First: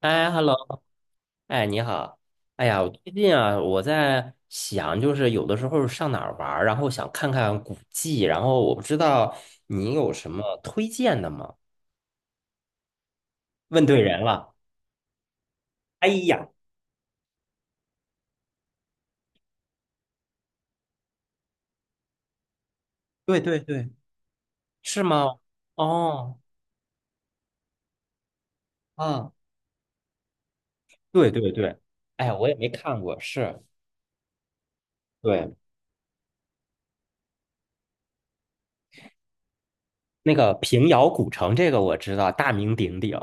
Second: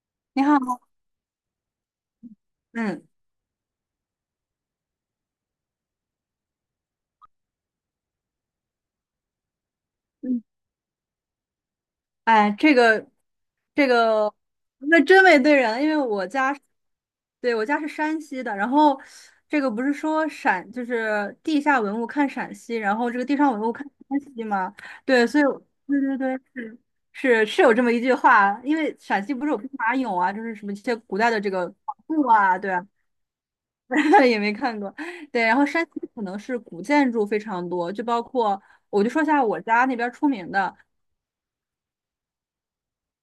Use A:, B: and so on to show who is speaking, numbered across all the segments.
A: 哎
B: 你好。
A: ，hello，哎，你好。哎呀，我
B: 嗯
A: 最近啊，我在想，就是有的时候上哪儿玩儿然后想看看古迹，然后我不知道你有什
B: 嗯。
A: 么推荐的吗？
B: 哎，这个
A: 问
B: 这
A: 对人
B: 个，
A: 了。
B: 那真没对人，因为
A: 哎
B: 我
A: 呀，
B: 家是。对，我家是山西的，然后这个不是说陕，就是地下文物看陕西，然后这个地
A: 对
B: 上
A: 对
B: 文物看
A: 对，
B: 山西吗？
A: 是
B: 对，
A: 吗？
B: 所以我。对对对，
A: 哦，
B: 是是有这么一句话，因为陕
A: 啊，
B: 西不是有兵马俑啊，就是什么一些古
A: 对
B: 代的
A: 对
B: 这个
A: 对，
B: 考
A: 哎
B: 古
A: 呀，我也
B: 啊。
A: 没
B: 对啊，
A: 看过，是，
B: 也没看过。对，
A: 对，
B: 然后山西可能是古建筑非常多，就包括我就说一下我家那边儿出
A: 那
B: 名
A: 个
B: 的。
A: 平遥古城这个我知道，大名鼎鼎。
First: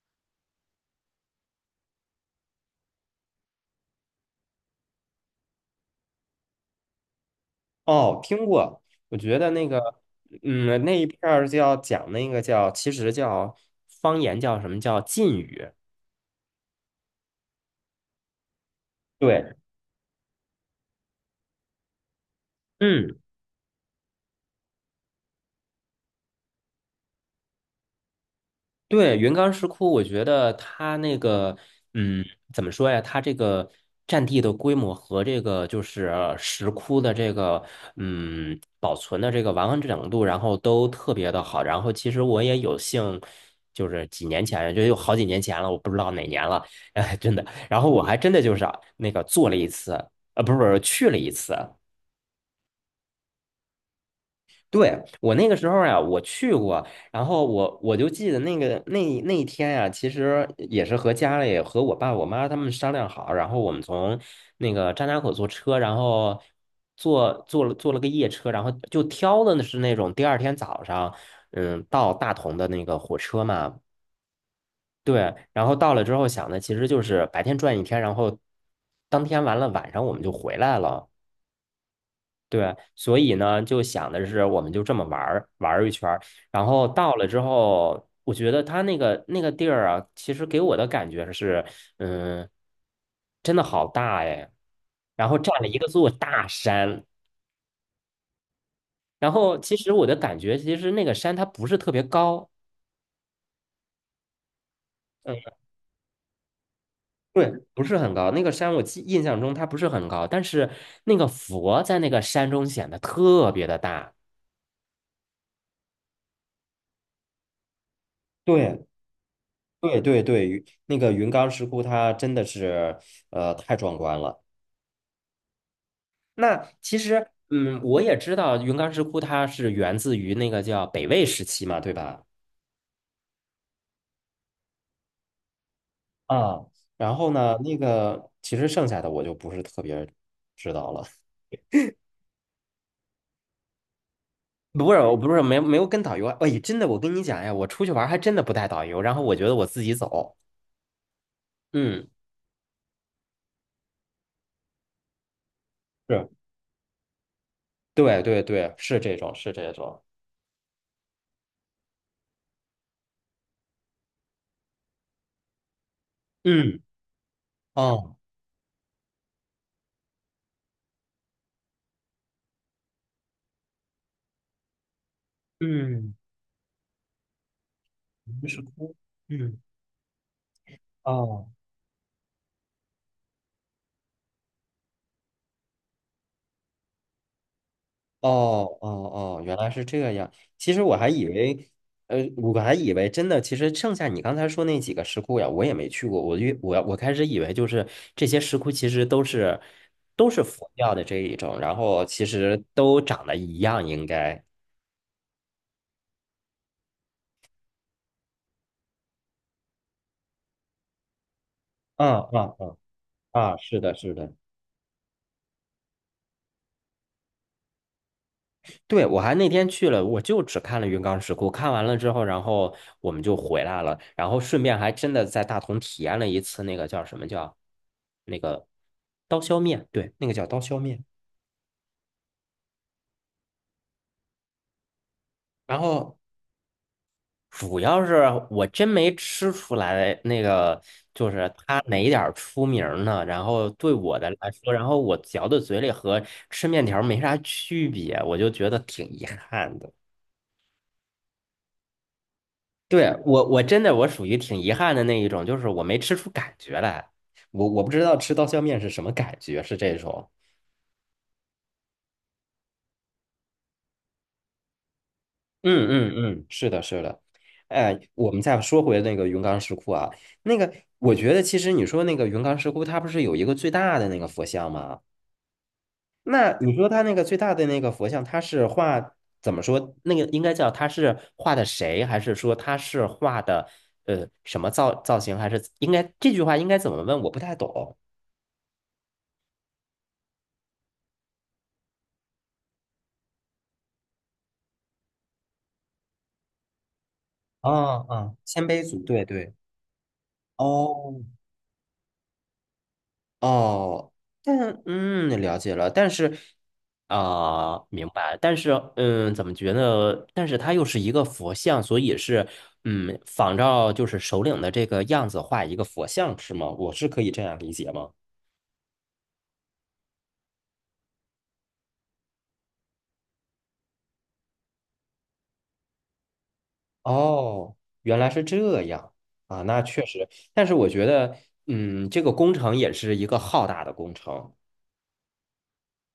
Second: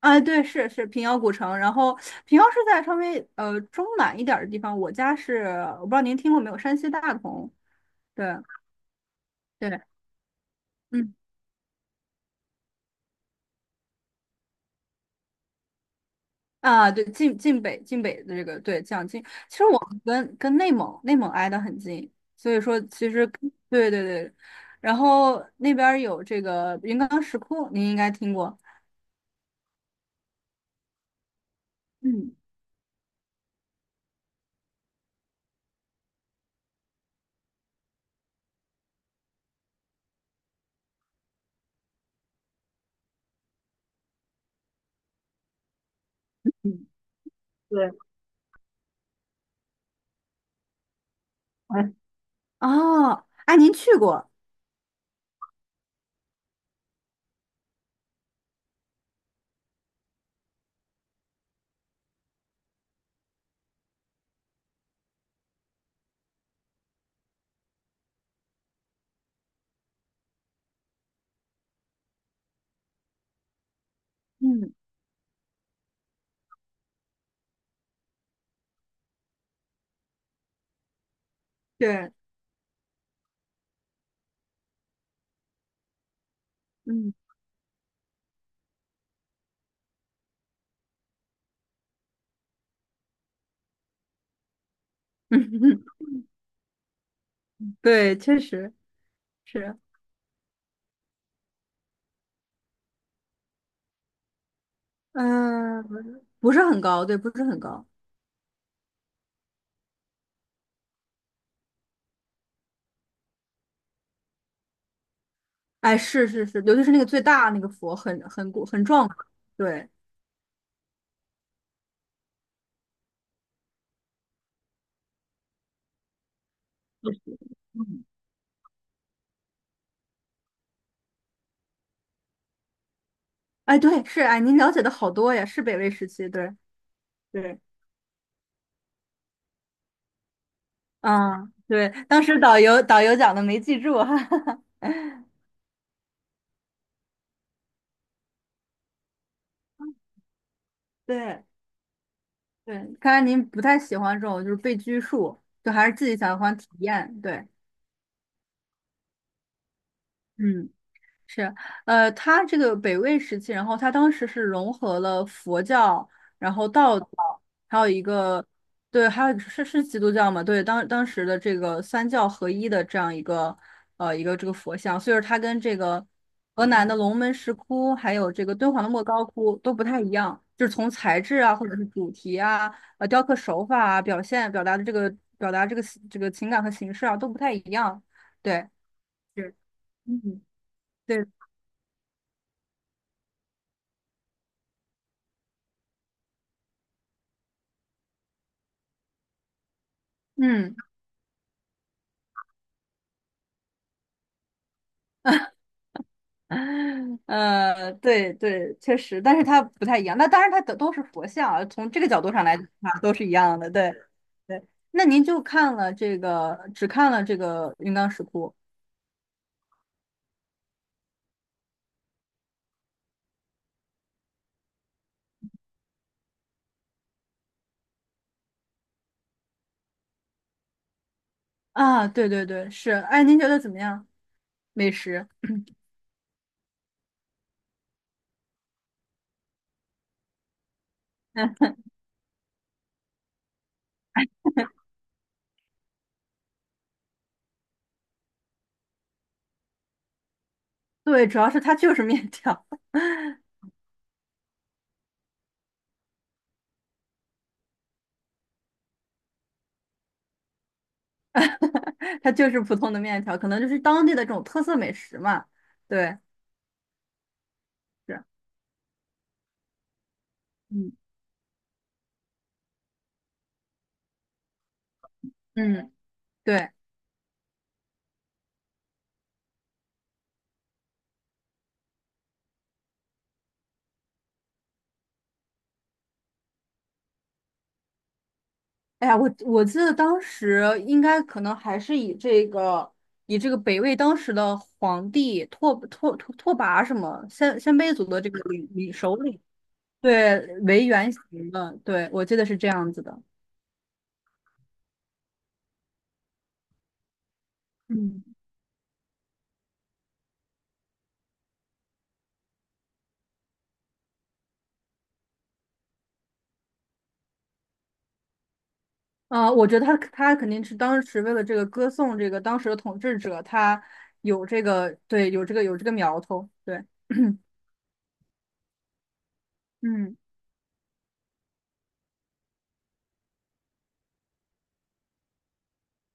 B: 啊，对，是平遥古城，然后平遥是在稍微中南一点儿的地方。我家是，我不知道您听过没有，山西大同。
A: 哦，
B: 对
A: 听过，我觉得那
B: 对。
A: 个，嗯，那一
B: 嗯，
A: 片儿叫讲那个叫，其实叫方言叫什么叫晋语，
B: 啊，对，晋北的这个对讲晋。
A: 对，
B: 其实我们跟内蒙挨得很近，所以说其
A: 嗯。
B: 实。对对对，然后那边儿有这个云冈石窟，您应该听过。
A: 对，云冈石窟，我觉得它那个，嗯，
B: 嗯
A: 怎么说呀？它这个占地的规模和这个就是石窟的这个，嗯，保存的这个完整度，然后都特别的好。然后其实我也有幸，就是几年前，就有好几年前了，我不知道哪年了，
B: 嗯。
A: 哎，真的。然后
B: 对。
A: 我还真的就是啊那个做了一次，不是不是去了一次。
B: 哎。哦，哎，您去过。
A: 对，我那个时候呀，我去过，然后我就记得那个那一天呀，其实也是和家里和我爸我妈他们商量好，然后我们从那个张家口坐车，然后坐了个夜车，然后就挑的是那种第二天早上，嗯，到大同的那个火车嘛，
B: 嗯，
A: 对，然后到了之后想的其实就是白天转一天，然后当天完了晚上我们就回来了。
B: 对。
A: 对，所以呢，就想的是，我们就这么玩儿玩儿一圈儿，然后
B: 嗯。
A: 到了之后，我觉得他那个地儿啊，其实给我的感觉是，嗯，真的好大哎，然后占了一个 座大山，
B: 对，确实
A: 然后其
B: 是。
A: 实我的感觉，其实那个山它不是特别高，嗯，
B: 嗯，不是很高，对，不是
A: 对，
B: 很
A: 不
B: 高。
A: 是很高，那个山我记印象中它不是很高，但是那个佛在那个山中显得特别的大，
B: 哎，是，尤其是那个最大那个佛，很
A: 对。
B: 很壮观。对。
A: 对对对，云那个云冈石窟它真的是太壮观了。那其实嗯，我也知道云冈石窟它是源自于那个叫北魏时期嘛，对吧？
B: 哎，对，是。哎，您了解的好多呀，是北魏时期。对
A: 啊，然后呢，
B: 对。
A: 那个其实剩下的我就不是特别知道了。
B: 嗯，对，当时导游讲的没记住。哈哈哈。
A: 不是，我不是没有跟导游啊。哎，真的，我跟你讲呀，我出去玩儿还真的不带导游，然后我觉得我自己走。
B: 对
A: 嗯，
B: 对。看来您不太喜欢这种就是被拘束，就还是自己喜
A: 是，
B: 欢体验，对。
A: 对对对，是这种，是这种。
B: 嗯。是。呃，他这个北魏时期，然后他当时是融合了佛教，然后
A: 嗯，
B: 道教，还有一
A: 哦，
B: 个。对，还有一个是基督教嘛？对，当当时的这个三教合一的这样一个一个这个佛像，所以说它跟这个
A: 嗯，
B: 河南的龙门石窟，还有这
A: 云
B: 个
A: 石
B: 敦煌的
A: 窟，
B: 莫高窟
A: 嗯，
B: 都不太一样，就是从材质
A: 哦。
B: 啊，或者是主题啊，呃，雕刻手法啊，表达的这个表达这个这个情感和形式啊都不太一样。对。
A: 哦哦哦，
B: 是。
A: 原来是这样。
B: 嗯。
A: 其实我还以
B: 对。
A: 为，我还以为真的，其实剩下你刚才说那几个石窟呀，我也没去过。我越我我开始以为就是这些石窟其实都是佛
B: 嗯。
A: 教的这一种，然后其实都长得一样，应该。
B: 呃，对对，确实，但是它不太一样。那当然，它都是佛像啊，从这个
A: 嗯
B: 角度上
A: 嗯
B: 来看，
A: 嗯，
B: 都是一
A: 啊，
B: 样的。
A: 是
B: 对。
A: 的，是的。
B: 对，那您就看了这个，只看了这个云冈石窟
A: 对，我还那天去了，我就只看了云冈石窟，看完了之后，然后我们就回来了，然后顺便还真的在大同体验了一次那个叫什么叫那个刀削面，对，那个叫刀削面。
B: 啊？对对对，是。哎，您觉得怎么样？美食？
A: 然后主要是我真没吃出来那个就是它哪点儿出名儿呢？然后对我的来说，然后我嚼到嘴里和吃面条儿没啥区别，我就觉得挺遗憾的。
B: 对，主要是它就是面条。
A: 对，我真的我属于挺遗憾的那一种，就是我没吃出感觉来，我不知道吃刀削面是什么感觉，是这种。
B: 它就是普通的面条，可能就是当地的这种特色美食嘛。
A: 嗯嗯
B: 对。
A: 嗯，是的，是的。哎，
B: 是。
A: 我们再说回那个云冈石窟啊，那个
B: 嗯
A: 我觉得其实你说那个云冈石窟，它不是有一个最大的那个佛像吗？
B: 嗯。
A: 那
B: 对。
A: 你说它那个最大的那个佛像，它是画怎么说？那个应该叫它是画的谁，还是说它是画的什么造型，还是应该这句话应该怎么问？我不太懂。
B: 哎呀，我我记得当时应该可能还是以这个以这个北魏当时的皇帝拓跋什么鲜
A: 啊
B: 鲜卑族的这
A: 啊，
B: 个
A: 鲜
B: 领
A: 卑
B: 领
A: 族，
B: 首
A: 对
B: 领
A: 对，
B: 对为原
A: 哦
B: 型的。对，我记得是这样子的。
A: 哦，但嗯，了解了，但是啊、明
B: 嗯，
A: 白，但是嗯，怎么觉得？但是它又是一个佛像，所以是嗯，仿照就是首领的这个样子画一个佛像，是吗？我是可以这样理解吗？
B: 呃，我觉得他肯定是当时为了这个歌颂这个当时的统治者，他有这个，对，有这个苗头，对。
A: 哦，原来是这样啊，那确
B: 嗯，
A: 实，但是我觉得嗯，这个工程也是一个浩大的工程，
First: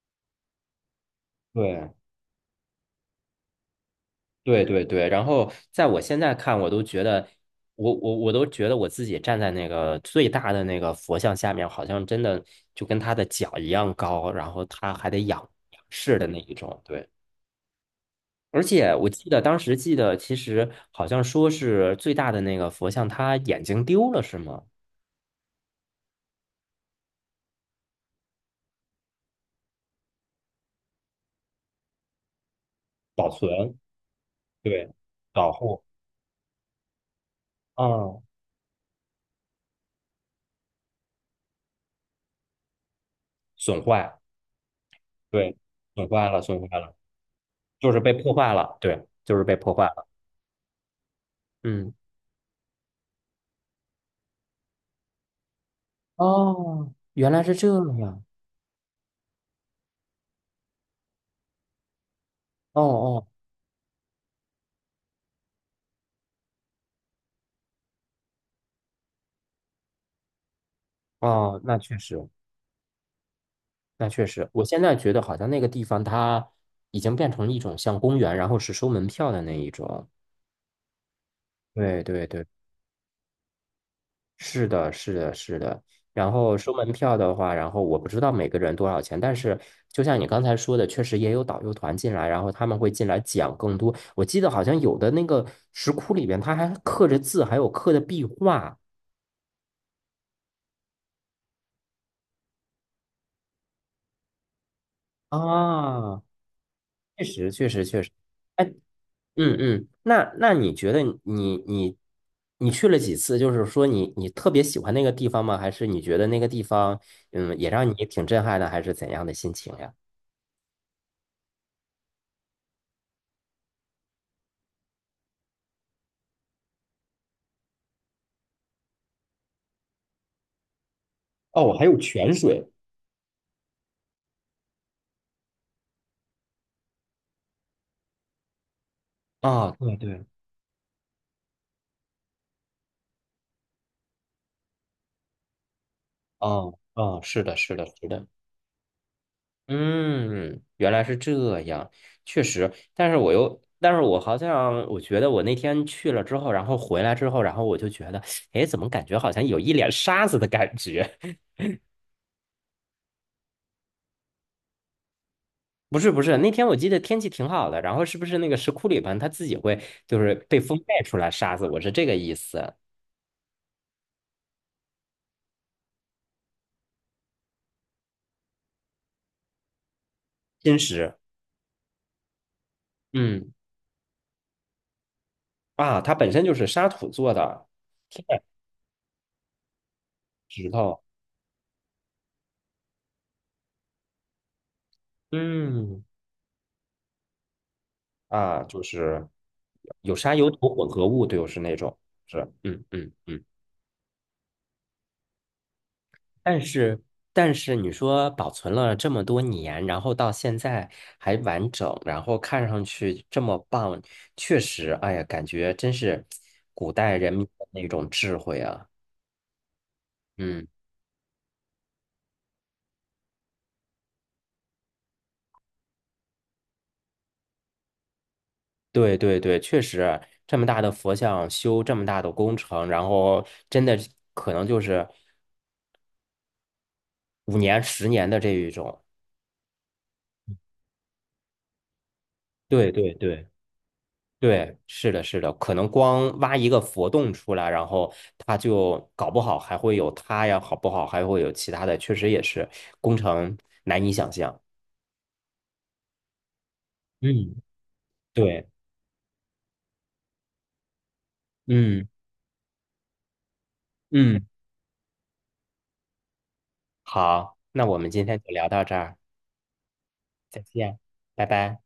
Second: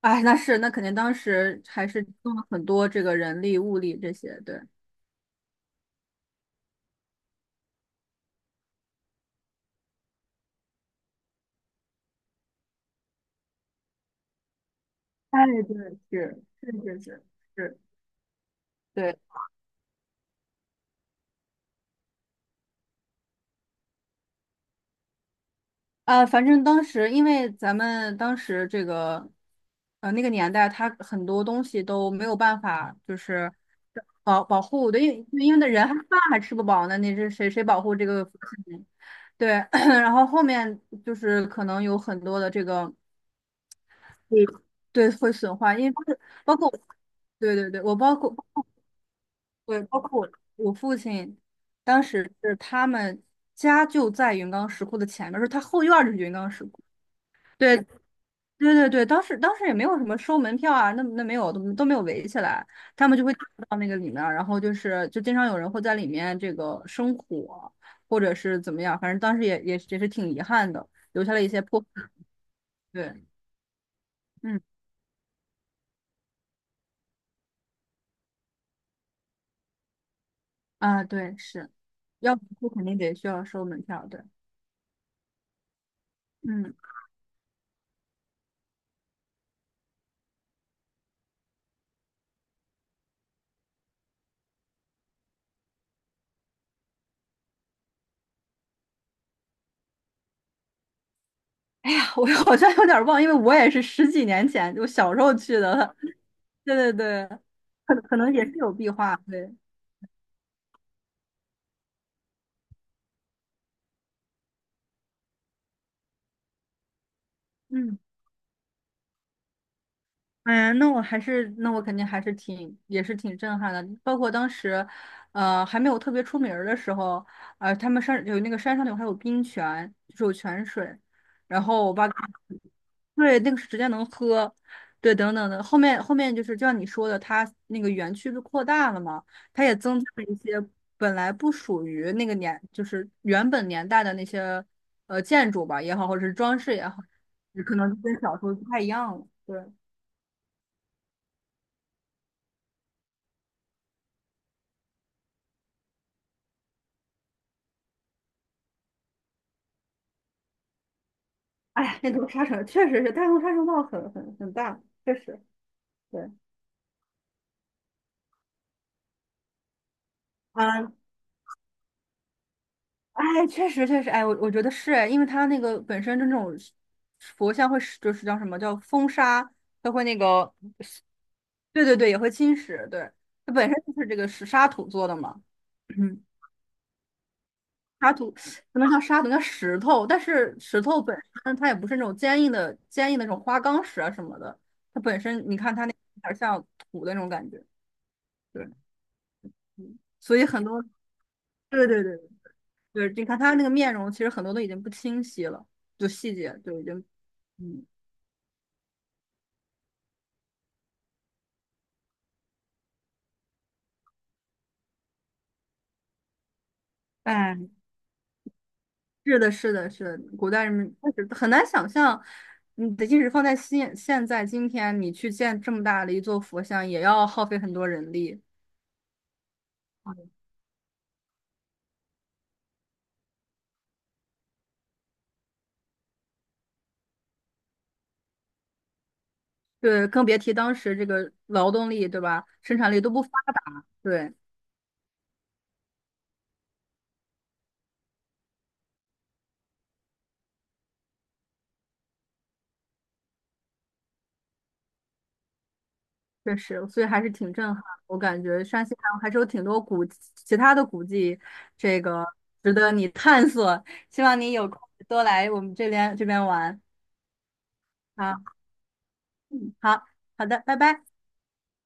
B: 哎，那是那肯定当时还
A: 对，
B: 是动了很多这个人力物力这些，对。
A: 对对对，然后在我现在看，我都觉得，我都觉得我自己站在那个最大的那个佛像下面，好像真的就跟他的脚一样高，然后他还得仰
B: 哎，对，
A: 仰视的那
B: 是
A: 一
B: 是
A: 种。
B: 是
A: 对，
B: 是是，
A: 而且我
B: 对。
A: 记得当时记得，其实好像说是最大的那个佛像，他眼睛丢了是吗？
B: 啊，反正当时因为咱们当时这个，呃，那个年代，它很多东西都没有办法，就
A: 保存，
B: 是保保
A: 对，
B: 护的，因为因
A: 保
B: 为那
A: 护，
B: 人还饭还吃不饱呢，你是谁保护这
A: 嗯，
B: 个福气呢。对。然后后面就是可能有很多的这个。
A: 损坏，
B: 对。对，会损
A: 对，
B: 坏，因为包
A: 损
B: 括
A: 坏了，
B: 包
A: 损坏
B: 括。
A: 了，
B: 对对对，
A: 就
B: 我
A: 是被
B: 包
A: 破
B: 括。
A: 坏了，对，就是被破
B: 对，
A: 坏
B: 包
A: 了，
B: 括我我父亲，
A: 嗯。
B: 当时是他们家就在云冈石窟的前面，说他后院儿就是云冈石窟。
A: 哦，原来是这
B: 对。
A: 样。
B: 对对对，当时也没有什么收门票啊，那那没有，都没有围起来，
A: 哦
B: 他们就
A: 哦
B: 会到那个里面儿，然后就是就经常有人会在里面这个生火，或者是怎么样，反正当时也是挺遗憾的，留下了一
A: 哦，
B: 些
A: 那
B: 破。
A: 确实，
B: 对。
A: 那确实，
B: 嗯，
A: 我现在觉得好像那个地方它已经变成一种像公园，然后是收门票的那一种。
B: 啊，对，是，
A: 对对
B: 要
A: 对，
B: 不肯定得需要收门票，对。
A: 是的，是的，是的。然后收
B: 嗯。
A: 门票的话，然后我不知道每个人多少钱，但是就像你刚才说的，确实也有导游团进来，然后他们会进来讲更多。我记得好像有的那个石窟里边，它还刻着字，还有刻的壁画
B: 哎呀，我好像有点忘，因为我也是十几年前，就小时候去的了。
A: 啊，
B: 对对
A: 确
B: 对，
A: 实，确实，
B: 可
A: 确实。
B: 可能也是
A: 哎，
B: 有壁画。对。
A: 嗯嗯，那你觉得你你去了几次？就是说你特别喜欢那个地方吗？还是你觉得那个地方也让你
B: 嗯。
A: 挺震撼的，还是怎样的心情呀？
B: 哎呀，那我还是，那我肯定还是挺，也是挺震撼的。包括当时，呃，还没有特别出名儿的时候，呃，他们山有那个山上有还有冰泉，就是有泉水，然
A: 哦，还
B: 后我
A: 有
B: 爸跟
A: 泉
B: 我。
A: 水。
B: 对，那个是直接能喝。对，等等的。后面就是就像你说的，它那个园区就扩大了嘛，它
A: 啊，
B: 也
A: 对
B: 增加了
A: 对，
B: 一些本来不属于那个年，就是原本年代的那些呃建筑吧也好，或者是装饰
A: 哦
B: 也好，
A: 哦，是的，
B: 可
A: 是的，
B: 能
A: 是
B: 跟
A: 的，
B: 小时候不太一样了，对。
A: 嗯，原来是这样，确实，但是我又，但是我好像，我觉得我那天去了之后，然后回来之后，然后我就觉得，哎，怎么感觉好像有一脸沙子的感觉？
B: 哎呀，那头沙尘确实是大陆沙尘暴很大，确实。
A: 不是不
B: 对。
A: 是，那天我记得天气挺好的，然后是不是那个石窟里边它自己会就是被风
B: 嗯。
A: 带出来沙子？我是这个意思。
B: 哎，确实确实。哎，我我觉得是。哎，因为它那个本身就那种佛像会是就是叫什么叫风沙，它会那个。
A: 金石，
B: 对对对，也会侵蚀，对。
A: 嗯
B: 它本身就是这个石沙土做的嘛。
A: 啊，它
B: 嗯，
A: 本身就是沙土做的
B: 沙土不能叫沙土，叫石头，但是
A: 石
B: 石
A: 头，
B: 头本身它也不是那种坚硬的那种花岗石啊什么的，它本身你看它那
A: 嗯
B: 有点像土的那种感觉。
A: 啊，
B: 对，
A: 就是有沙
B: 所以
A: 有
B: 很
A: 土
B: 多。
A: 混合物，就是那
B: 对
A: 种
B: 对对，
A: 是，嗯
B: 就
A: 嗯
B: 是你看
A: 嗯。
B: 他那个面容，其实很多都已经不清晰了，就细节
A: 但
B: 就已
A: 是，
B: 经。
A: 但是
B: 嗯。
A: 你说保存了这么多年，然后到现在还完整，然后看上去这么棒，确实，哎呀，感觉真是古代人民
B: 哎，
A: 的那种智慧啊。
B: 是的，是的，是的，古代
A: 嗯，
B: 人们确实很难想象。你的即使放在现在今天，你去建这么大的一座佛像，也要耗费很多人力。
A: 对对对，确实，这么大的佛像修这么大的工程，然后真的可能就是5年、10年的这一种。
B: 对，更别提当时这个劳动力，对吧？生
A: 对
B: 产力都
A: 对
B: 不发
A: 对。
B: 达，对。
A: 对，是的，是的，可能光挖一个佛洞出来，然后它就搞不好还会有它呀，好不好？还会有其他的，确实也是工程难以想象。
B: 确实，所以还是挺
A: 嗯，
B: 震撼。我感觉
A: 对，
B: 山西还是有挺多古其他的古迹，这
A: 嗯
B: 个值得你探索。希望
A: 嗯，
B: 你有空多来我们这边玩。
A: 好，那我们今天就
B: 好
A: 聊到这儿，
B: 好好
A: 再
B: 的，拜
A: 见，
B: 拜。
A: 拜拜。